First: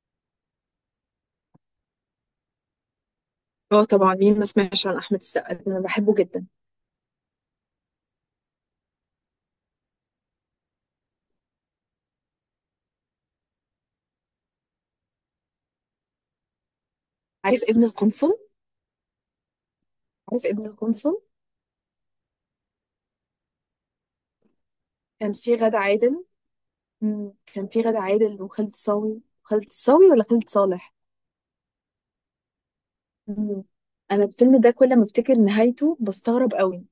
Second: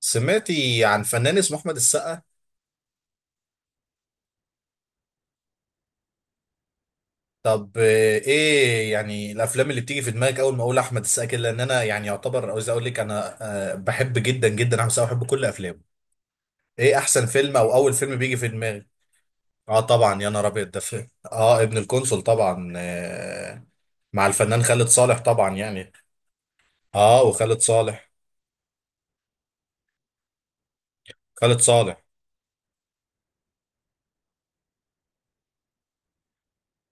سمعتي عن فنان اسمه احمد السقا. اه، طبعا. مين ما سمعش عن احمد السقا؟ ده انا بحبه جدا. طب آه، ايه يعني الافلام اللي بتيجي في دماغك اول ما اقول احمد السقا كده، لان انا يعني يعتبر عاوز اقول لك انا. بحب جدا جدا احمد السقا، بحب كل افلامه. ايه احسن فيلم عارف او ابن اول فيلم بيجي القنصل؟ في دماغك؟ اه طبعا، يا نهار عارف ابن ابيض، ده فيلم القنصل اه ابن القنصل طبعا آه. مع الفنان خالد صالح كان طبعا في غادة يعني. عادل. اه وخالد كان في غادة صالح. عادل وخالد صاوي خالد صاوي ولا خالد صالح؟ خالد صالح. مم. انا الفيلم ده كل ما افتكر نهايته بستغرب قوي،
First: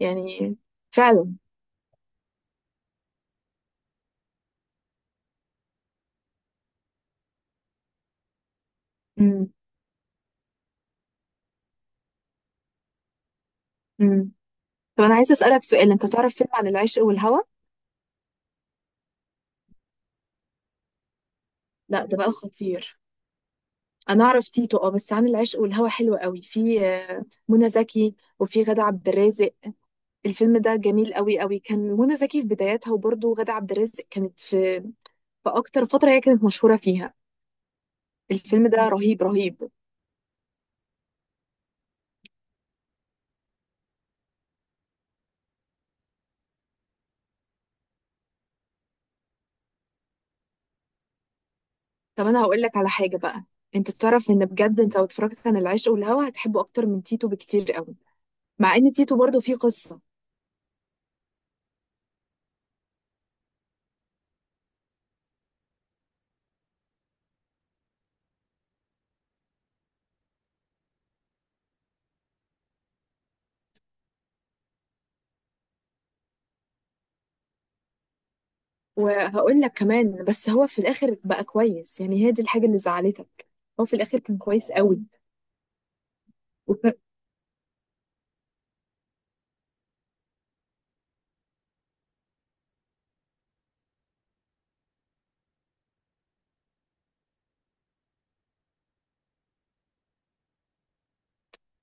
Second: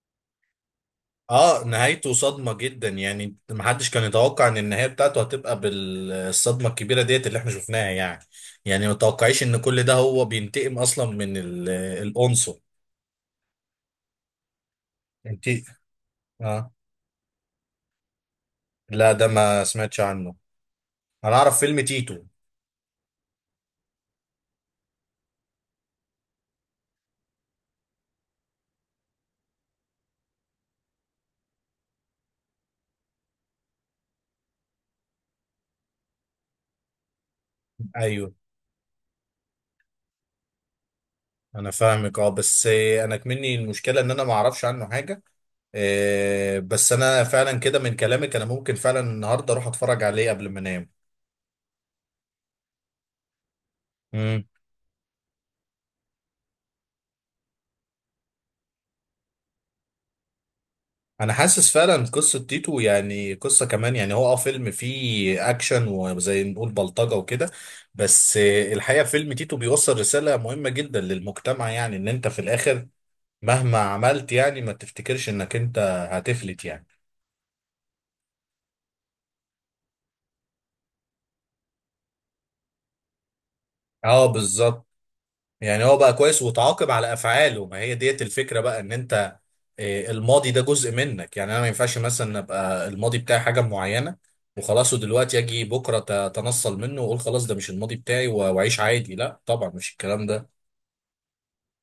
يعني فعلا. اه نهايته صدمة جدا، يعني محدش كان يتوقع ان النهاية بتاعته هتبقى بالصدمة الكبيرة ديت اللي احنا شفناها يعني. يعني ما توقعيش مم. ان كل ده هو بينتقم اصلا من ال- القنصل. مم. طب انا عايزه انت اسالك سؤال، انت تعرف فيلم عن اه. العشق والهوى؟ لا، ده ما سمعتش عنه. انا اعرف فيلم لا، تيتو. ده بقى خطير. انا اعرف تيتو، اه. بس عن العشق والهوى حلو قوي، في منى زكي وفي غادة عبد الرازق. الفيلم ده جميل قوي قوي، كان منى زكي في بداياتها، وبرضه غادة عبد الرازق كانت في اكتر فتره هي كانت مشهوره فيها. ايوه. الفيلم ده رهيب رهيب. انا فاهمك اه، بس انا كمني المشكلة ان انا ما اعرفش عنه حاجة. بس انا فعلا كده من كلامك انا ممكن فعلا النهارده اروح اتفرج عليه قبل ما انام. طب انا هقول لك على حاجه بقى. انت تعرف مم. ان بجد انت لو اتفرجت عن العشق والهوى هتحبه اكتر من تيتو بكتير قوي. مع ان تيتو برضه فيه قصه. انا حاسس فعلا قصه تيتو يعني قصه كمان، يعني هو اه فيلم فيه اكشن وزي نقول بلطجه وكده. بس الحقيقه فيلم تيتو بيوصل رساله مهمه جدا للمجتمع، يعني ان انت في الاخر مهما عملت يعني ما تفتكرش انك انت هتفلت يعني. وهقول لك كمان، بس هو في الاخر بقى كويس، يعني هي دي الحاجه اللي زعلتك. هو في الاخر اه كان كويس بالظبط. قوي. يعني هو بقى كويس وتعاقب على افعاله، ما هي ديت الفكره بقى ان انت الماضي ده جزء منك. يعني انا ما ينفعش مثلا ابقى الماضي بتاعي حاجه معينه وخلاص، ودلوقتي اجي بكره اتنصل منه واقول خلاص ده مش الماضي بتاعي واعيش عادي. لا طبعا مش الكلام ده.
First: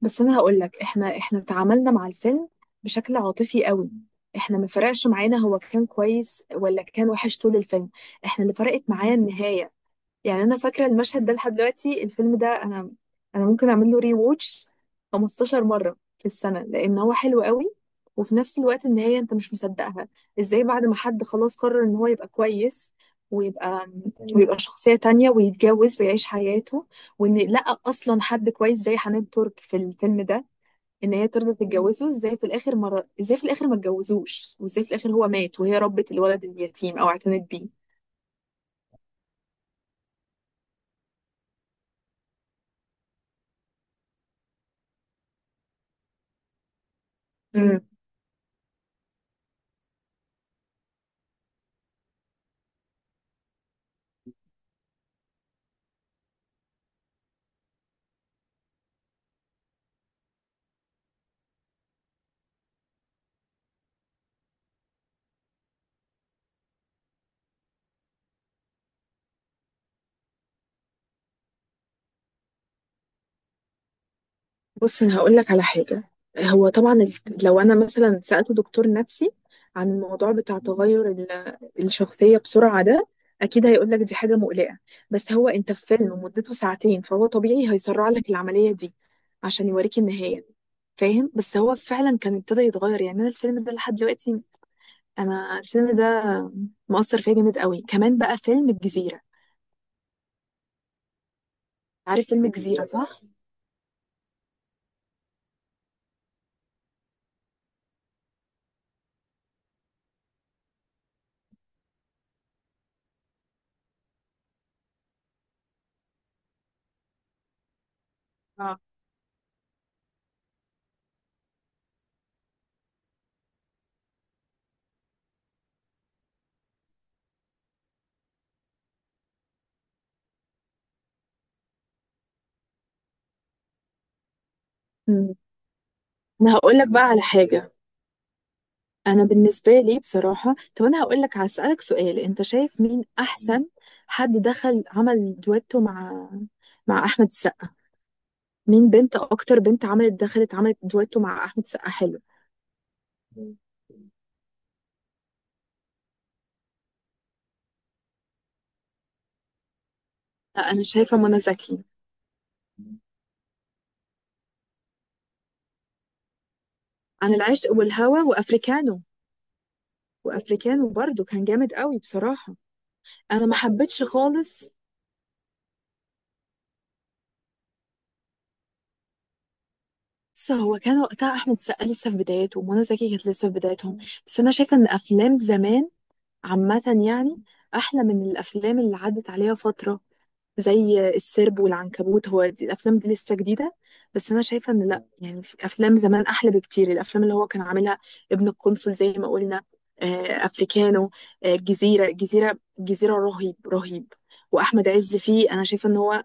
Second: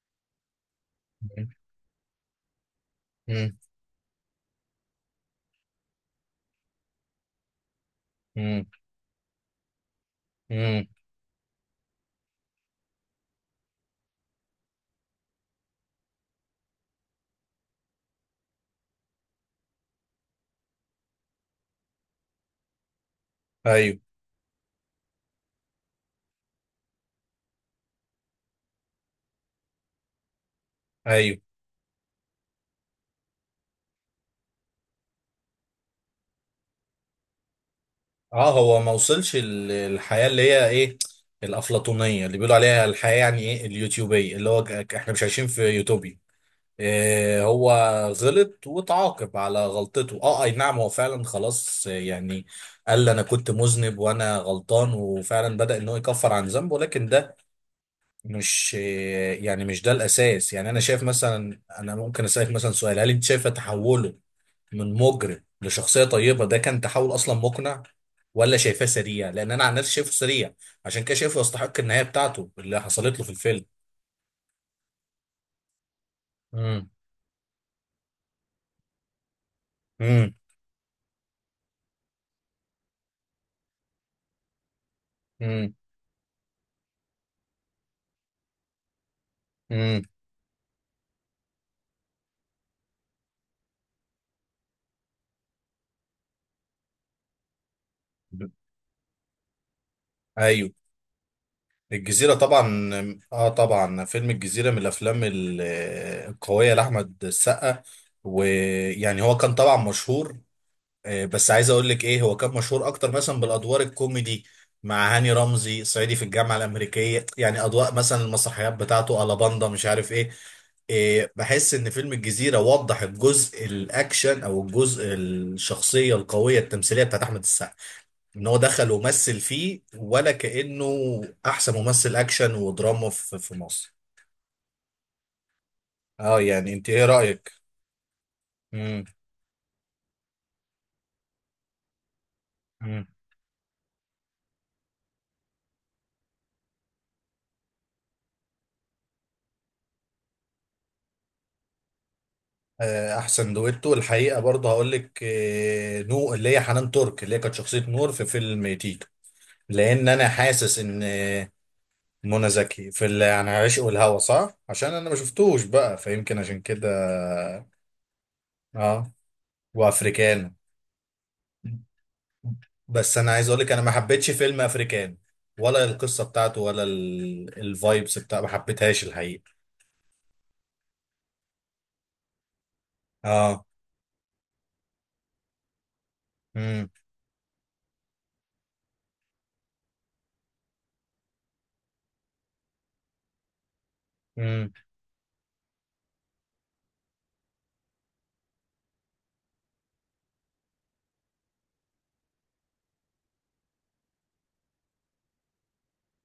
بس انا هقول لك، احنا تعاملنا مع الفيلم بشكل امم عاطفي قوي. احنا ما فرقش معانا هو كان كويس ولا كان وحش طول الفيلم. احنا اللي امم فرقت معايا النهاية. يعني انا امم فاكره المشهد ده لحد دلوقتي، الفيلم ده انا ممكن اعمل له ري ووتش 15 مره في السنه لان هو حلو قوي. وفي نفس الوقت النهايه انت مش مصدقها. ازاي بعد ما حد خلاص قرر ان هو يبقى كويس، ويبقى ايوه. ويبقى شخصيه تانية ويتجوز ويعيش حياته، وان لقى اصلا حد كويس زي حنان ترك في الفيلم ده، ان هي ايوه. ترضى تتجوزه؟ ازاي في الاخر مرة؟ ازاي في الاخر ما اتجوزوش؟ وازاي في الاخر هو مات وهي ربت الولد اليتيم او اعتنت بيه؟ اه هو ما وصلش ال- الحياه اللي هي ايه، الافلاطونيه اللي بيقولوا عليها الحياه، يعني ايه اليوتيوبيه، اللي هو ك- احنا مش عايشين في يوتوبيا. آه، هو غلط وتعاقب على غلطته، اه اي نعم هو فعلا خلاص آه، يعني قال انا كنت مذنب وانا غلطان، وفعلا بدأ ان هو يكفر عن ذنبه، لكن ده مش يعني مش ده الاساس. يعني انا شايف مثلا، انا ممكن اسالك مثلا سؤال: هل انت شايفه تحوله من مجرم لشخصيه طيبه ده كان تحول اصلا مقنع، ولا شايفاه سريع؟ لان انا عن نفسي شايفه سريع، عشان كده شايفه يستحق النهايه بتاعته اللي حصلت له في الفيلم. بص، انا هقول لك على حاجه. هو امم طبعا لو انا مثلا سالت دكتور نفسي عن الموضوع بتاع تغير الشخصيه بسرعه ده، اكيد هيقول لك دي حاجه مقلقه. بس هو انت امم في فيلم مدته ساعتين، فهو طبيعي هيسرع لك العمليه دي عشان يوريك امم النهايه. فاهم؟ بس هو فعلا كان ابتدى يتغير. يعني انا الفيلم ده لحد دلوقتي، انا الفيلم ده مؤثر فيا جامد قوي. كمان بقى فيلم الجزيره، ايوه. عارف الجزيرة فيلم الجزيره، طبعا، صح؟ اه طبعا فيلم الجزيرة من الافلام ال- القوية لاحمد السقا. ويعني هو كان طبعا مشهور، بس عايز اقول لك ايه، هو كان مشهور اكتر مثلا بالادوار الكوميدي مع هاني رمزي، صعيدي في الجامعة الامريكية يعني، اضواء مثلا، المسرحيات اه. بتاعته، الاباندا، مش عارف ايه. بحس ان فيلم الجزيرة وضح الجزء الاكشن او الجزء الشخصية القوية التمثيلية بتاعت احمد السقا، ان هو دخل ومثل فيه ولا كأنه احسن ممثل اكشن ودراما في مصر. مم. اه انا يعني هقول انت لك بقى ايه على رأيك؟ حاجه. امم. انا بالنسبه لي بصراحه، طب انا هقول لك، هسالك سؤال، انت شايف مين مم. احسن حد دخل عمل دويتو مع احمد السقا؟ مين بنت، اكتر بنت عملت دخلت عملت دويتو مع احمد السقا حلو؟ آه، احسن دويتو الحقيقة برضه هقول لك آه، نو اللي هي حنان ترك اللي هي كانت شخصية نور في فيلم تيتو، لان انا لا، حاسس انا ان شايفه منى آه، زكي. منى زكي في اللي عن عشق والهوى صح، عشان انا ما شفتوش بقى فيمكن عشان كده. عن العشق والهوى وافريكانو. اه وافريكانو. وافريكانو برضو كان جامد قوي بصراحه. بس انا انا عايز ما اقول لك انا ما حبيتش حبيتش فيلم خالص. افريكان، ولا القصه بتاعته ولا الفايبس بتاع ما حبيتهاش الحقيقه. بس هو كان وقتها احمد السقا لسه في بدايته، ومنى زكي كانت لسه في اه. بدايتهم. بس انا شايفه ان افلام زمان عامة، امم يعني أحلى من الأفلام اللي عدت عليها فترة، زي السرب والعنكبوت. هو دي الأفلام دي لسه جديدة، بس أنا امم شايفة إن لأ، يعني في أفلام زمان أحلى بكتير، الأفلام اللي هو كان عاملها. ابن القنصل زي ما قلنا، أفريكانو، الجزيرة الجزيرة الجزيرة، رهيب رهيب. وأحمد عز فيه، أنا شايفة إن هو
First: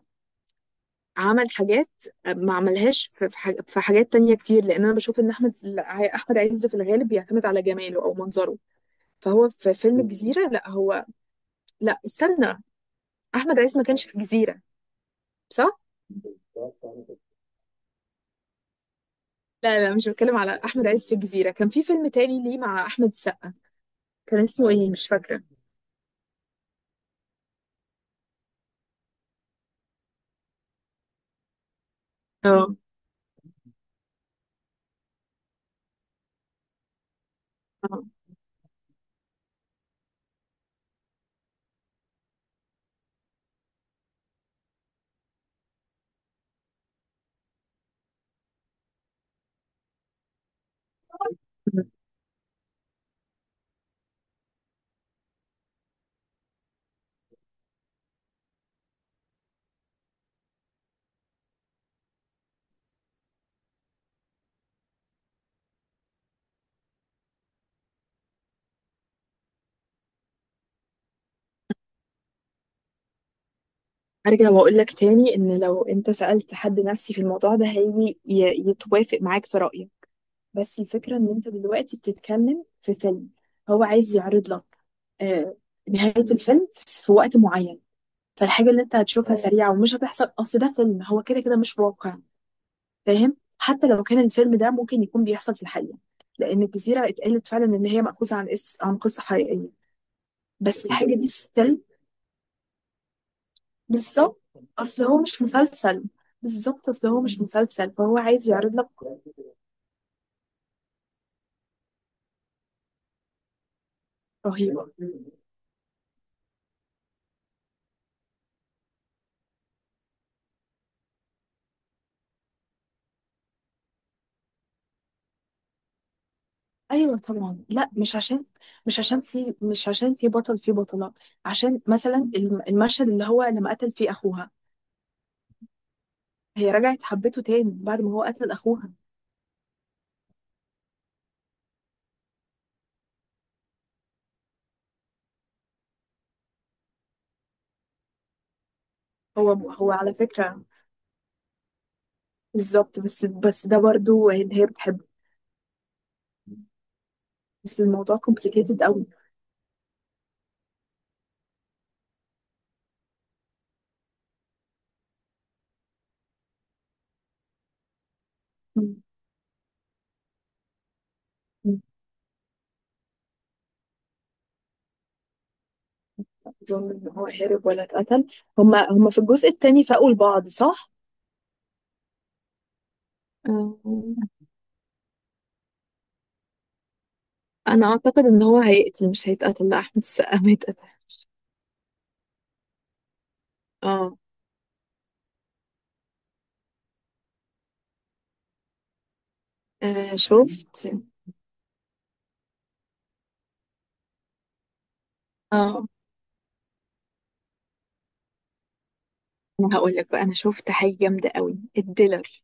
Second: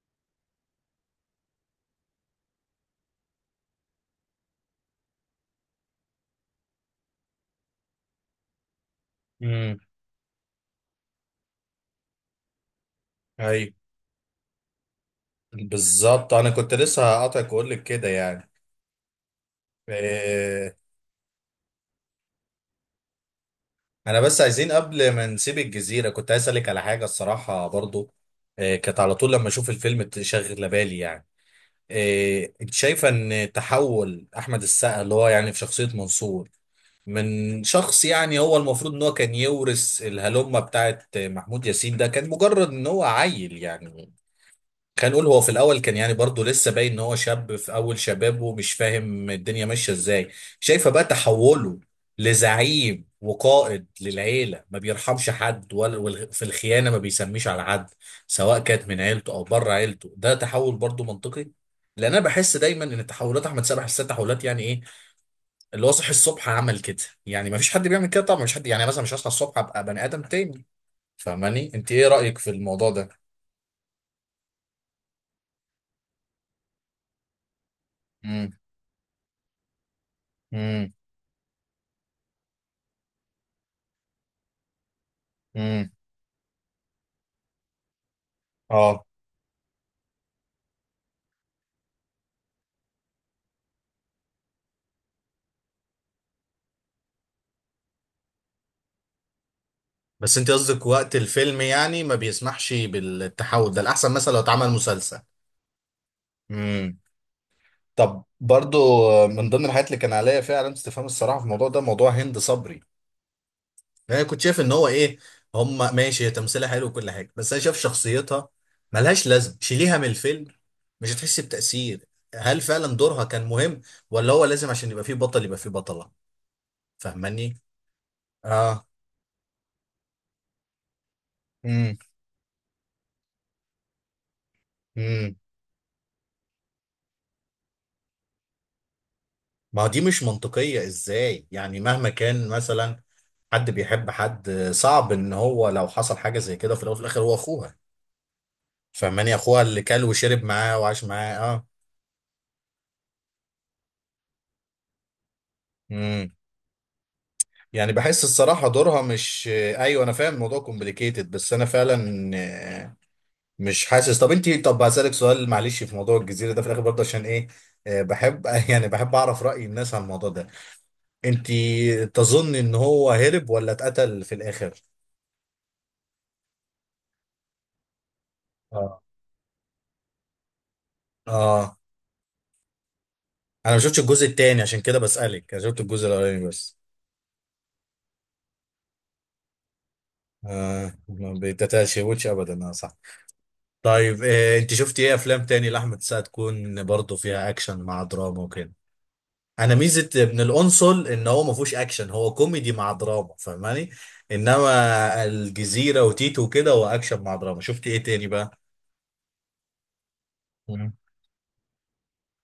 عمل حاجات ما عملهاش في في حاجات تانية كتير. لأن أنا بشوف إن أحمد عز في الغالب بيعتمد على جماله أو منظره. فهو في امم فيلم الجزيرة لا، هو... لا، استنى، احمد ايوه عز ما كانش في الجزيره، صح؟ بالظبط، انا كنت لسه هقاطعك واقول لك كده يعني. لا لا، مش بتكلم على إيه. احمد عز في الجزيره، كان في فيلم تاني ليه مع احمد السقا، انا بس كان اسمه عايزين ايه؟ مش قبل ما فاكره. نسيب الجزيره كنت عايز اسالك على حاجه الصراحه برضو. إيه كانت على طول لما اشوف الفيلم تشغل بالي يعني. إيه انت اه. شايفه ان تحول احمد السقا اللي هو يعني في شخصيه منصور من آه. شخص يعني هو المفروض ان هو كان يورث الهلمة بتاعت محمود ياسين، ده كان مجرد ان هو عيل يعني. كان نقول هو في الاول كان يعني برضه لسه باين ان هو شاب في اول شبابه ومش فاهم الدنيا ماشية ازاي. شايفة بقى تحوله لزعيم وقائد للعيلة ما بيرحمش حد ولا في الخيانة ما بيسميش على حد، سواء كانت من عيلته او بره عيلته، ده تحول برضه منطقي. لان انا بحس دايما ان تحولات احمد سامح الست تحولات يعني ايه، اللي هو صحي الصبح عمل كده. يعني ما فيش حد بيعمل كده طبعا، مش حد يعني مثلا مش هصحى الصبح ابقى بني ادم تاني. فاهماني؟ انت ايه رايك في الموضوع ده؟ ارجع واقول لك تاني، ان لو انت سالت حد نفسي في الموضوع ده هيجي امم يتوافق معاك في رايك. بس امم الفكره ان انت دلوقتي بتتكلم في فيلم هو عايز يعرض لك آه، امم نهايه الفيلم في وقت معين. فالحاجه اللي انت اه هتشوفها سريعه ومش هتحصل، اصل ده فيلم، هو كده كده مش واقع. فاهم؟ حتى لو كان الفيلم ده ممكن يكون بيحصل في الحقيقة، لأن الجزيرة اتقالت فعلا إن هي مأخوذة عن عن قصة حقيقية، بس انت قصدك بس وقت الحاجة دي الفيلم ستيل. يعني ما بيسمحش بالتحول ده، الاحسن مثلا لو بالظبط، اتعمل أصل هو مسلسل. مش مسلسل. بالظبط، امم. أصل هو مش مسلسل، فهو طب عايز يعرض برضو، لك. من ضمن الحاجات اللي كان عليا فيها علامة استفهام الصراحة في الموضوع ده موضوع هند صبري. انا كنت شايف ان هو رهيبة. ايه، هم ماشي هي تمثيلها حلو وكل حاجه، بس انا شايف شخصيتها ملهاش لازمه، شيليها من الفيلم مش هتحس بتأثير. هل فعلا دورها كان مهم، ولا هو لازم عشان يبقى فيه بطل يبقى فيه بطله؟ ايوه فاهماني؟ طبعا. لا، مش عشان اه. مش عشان في مش عشان في بطل في بطلة. عشان امم مثلا المشهد اللي هو لما قتل فيه اخوها، امم هي رجعت حبته تاني بعد ما هو قتل اخوها. ما دي مش منطقيه، ازاي يعني مهما كان مثلا حد بيحب حد، صعب ان هو لو حصل حاجه زي كده في الاول وفي الاخر هو اخوها. فاهماني، هو اخوها اللي هو كل على وشرب فكرة، معاه وعاش معاه. بالظبط، بس ده برضو ان هي بتحبه، اه. بس يعني الموضوع بحس الصراحة complicated دورها قوي. مش ايوه، انا فاهم الموضوع كومبليكيتد، بس انا فعلا آه، مش حاسس. طب انت، طب هسألك سؤال معلش في موضوع الجزيرة ده في الاخر برضه عشان ايه، آه، بحب يعني مم. بحب اعرف رأي الناس عن الموضوع ده. انت مم. تظن ان هو هرب ولا اتقتل في الاخر؟ اظن ان هو هرب ولا اتقتل. هما اه. هما في الجزء التاني فاقوا لبعض، صح؟ اه. انا آه. ما شفتش الجزء التاني عشان كده بسألك، انا شفت الجزء الاولاني بس. انا اعتقد ان هو هيقتل مش هيتقتل. لا، احمد السقا ما آه يتقتلش. ما بتتشوتش ابدا، اه صح. اه، طيب آه، انت شفتي ايه افلام تاني لاحمد السقا تكون برضه فيها اكشن مع دراما وكده؟ انا ميزه آه، ابن شفت. القنصل ان هو ما فيهوش اكشن، هو كوميدي مع دراما، فاهماني. انما اه، الجزيره وتيتو وكده هو اكشن مع دراما. شفت ايه تاني بقى؟ انا هقول لك بقى، انا شفت مم. حاجه جامده قوي، الديلر.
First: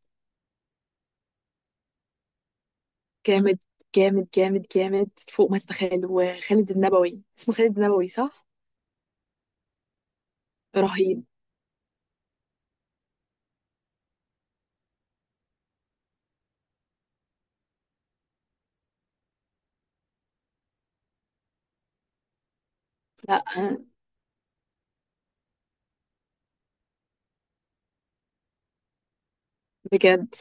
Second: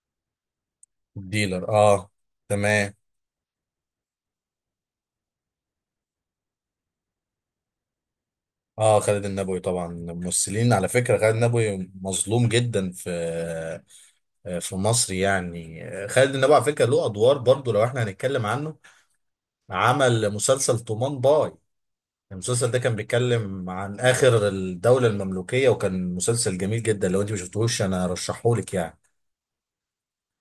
ديلر اه. تمام. جامد جامد جامد جامد، فوق ما تتخيل. وخالد النبوي، اسمه خالد النبوي، صح؟ اه خالد النبوي طبعا، ممثلين على فكره رهيب. خالد النبوي مظلوم جدا في مصر. يعني خالد النبوي على فكره له ادوار برضو، لو احنا هنتكلم عنه عمل مسلسل طومان باي. المسلسل ده كان لا، بيتكلم آه. عن آخر الدولة المملوكية، وكان مسلسل جميل جدا، لو انت ما شفتهوش انا ارشحهولك يعني. بجد.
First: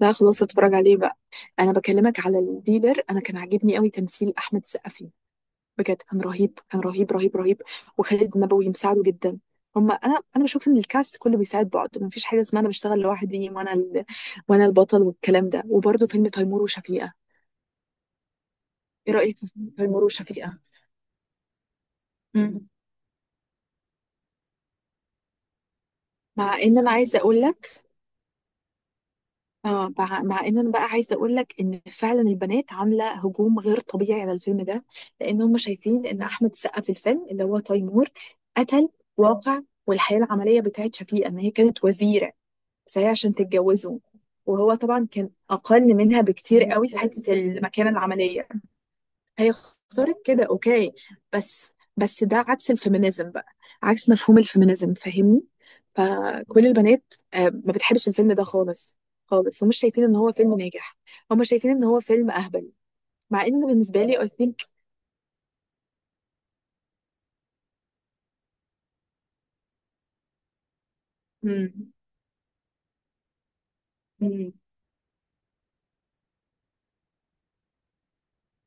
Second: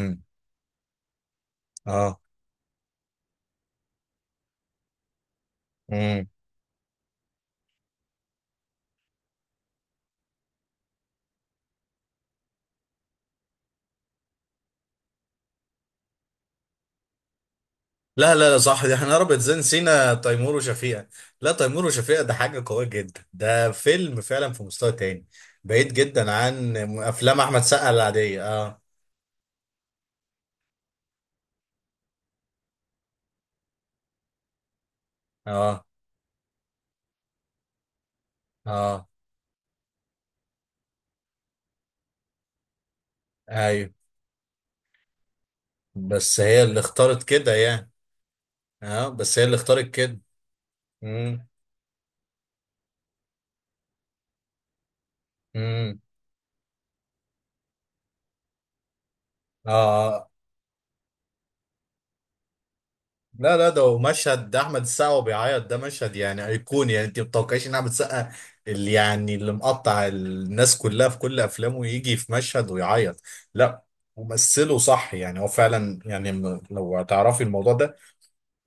لا، خلاص، اتفرج عليه بقى. انا اه. بكلمك على الديلر، انا كان عاجبني قوي تمثيل احمد السقا فيه. بجد كان امم. رهيب، كان رهيب رهيب رهيب. وخالد النبوي مساعده جدا. هما انا بشوف ان الكاست كله بيساعد بعض، مفيش حاجه اسمها انا بشتغل لوحدي وانا وانا البطل والكلام ده. وبرده فيلم تيمور وشفيقه، لا، صح، دي ايه احنا ربط رايك في زين فيلم تيمور سينا تيمور وشفيقه؟ وشفيقة. لا تيمور وشفيقة ده حاجة مم. قوية جدا، ده فيلم فعلا في مستوى تاني بعيد جدا مع عن ان انا عايزه افلام اقول احمد لك، سقا العادية اه. اه، مع ان انا بقى عايزه اقول لك ان فعلا البنات عامله هجوم غير طبيعي على الفيلم ده. لان هم اه. شايفين ان احمد السقا في الفيلم اللي هو تيمور قتل اه. واقع. والحياه العمليه بتاعت شفيقه ان هي كانت وزيره، بس هي عشان ايوه، تتجوزه، وهو طبعا كان اقل منها بس هي بكتير اللي قوي في اختارت حته كده المكانه يعني. العمليه. اه بس هي هي اللي اختارت كده. اختارت كده، اوكي. امم. بس ده عكس الفيمينيزم بقى، عكس مفهوم الفيمينيزم، فاهمني؟ امم. فكل البنات ما بتحبش الفيلم ده خالص خالص، ومش شايفين ان اه. هو فيلم ناجح. هم شايفين ان هو فيلم اهبل. مع لا ان لا ده بالنسبه لي I مشهد، ده think... احمد السقا وهو بيعيط، ده مشهد يعني ايقوني يعني، انت ما بتتوقعيش ان احمد السقا اللي يعني اللي مقطع الناس كلها في كل مم، افلامه يجي في مشهد ويعيط. لا. مم. ومثله صح، يعني هو فعلا يعني م- لو هتعرفي الموضوع ده،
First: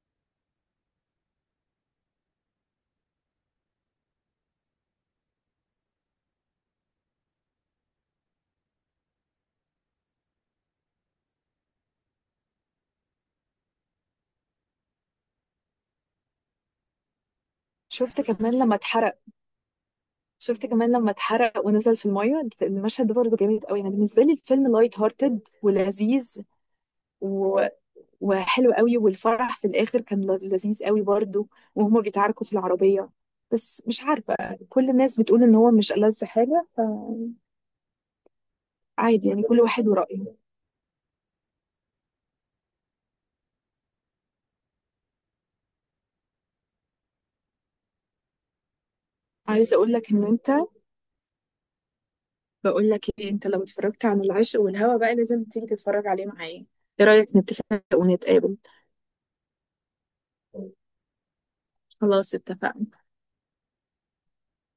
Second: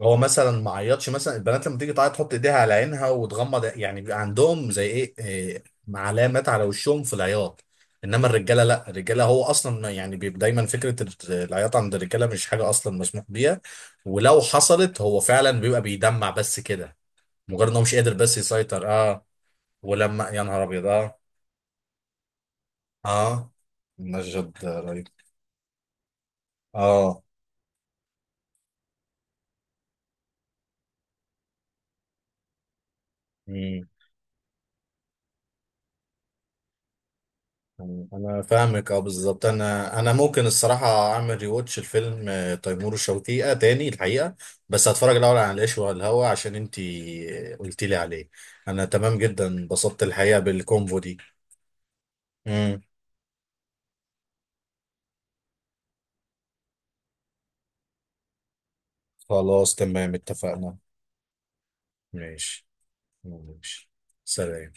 هو مثلا ما عيطش. مثلا البنات لما تيجي تعيط تحط ايديها على عينها وتغمض يعني، بيبقى عندهم زي ايه إيه، علامات على وشهم في العياط. انما الرجاله لا، الرجاله هو اصلا ما- يعني بيبقى دايما فكره العياط عند الرجاله مش حاجه اصلا مسموح بيها، ولو حصلت هو فعلا بيبقى بيدمع بس كده، مجرد ان هو مش قادر شفت بس كمان لما يسيطر اتحرق؟ اه. ولما يا نهار شفت ابيض كمان لما اه. اتحرق ونزل في الميه؟ المشهد ده برضه اه. جامد قوي. انا بالنسبه لي مجد الفيلم لايت رهيب. هارتد ولذيذ اه. و... وحلو قوي. والفرح في الاخر كان لذيذ قوي برضو، وهما بيتعاركوا في العربيه. بس مش عارفه، كل الناس بتقول ان هو مش ألذ حاجه. انا فاهمك اه فعادي، يعني بالظبط. كل واحد انا انا ورأيه. ممكن الصراحه اعمل ريواتش الفيلم آه، تيمور وشفيقة تاني الحقيقه، بس هتفرج الاول على العيش والهوى عشان انتي قلتي لي عليه. انا تمام جدا، عايزه اقول انبسطت لك ان الحقيقه انت، بالكونفو دي. مم. بقول لك ايه، انت لو اتفرجت عن العشق والهوى بقى لازم تيجي تتفرج عليه معايا. ايه رأيك نتفق ونتقابل؟ خلاص تمام اتفقنا. خلاص، ماشي. اتفقنا. ماشي. سلام.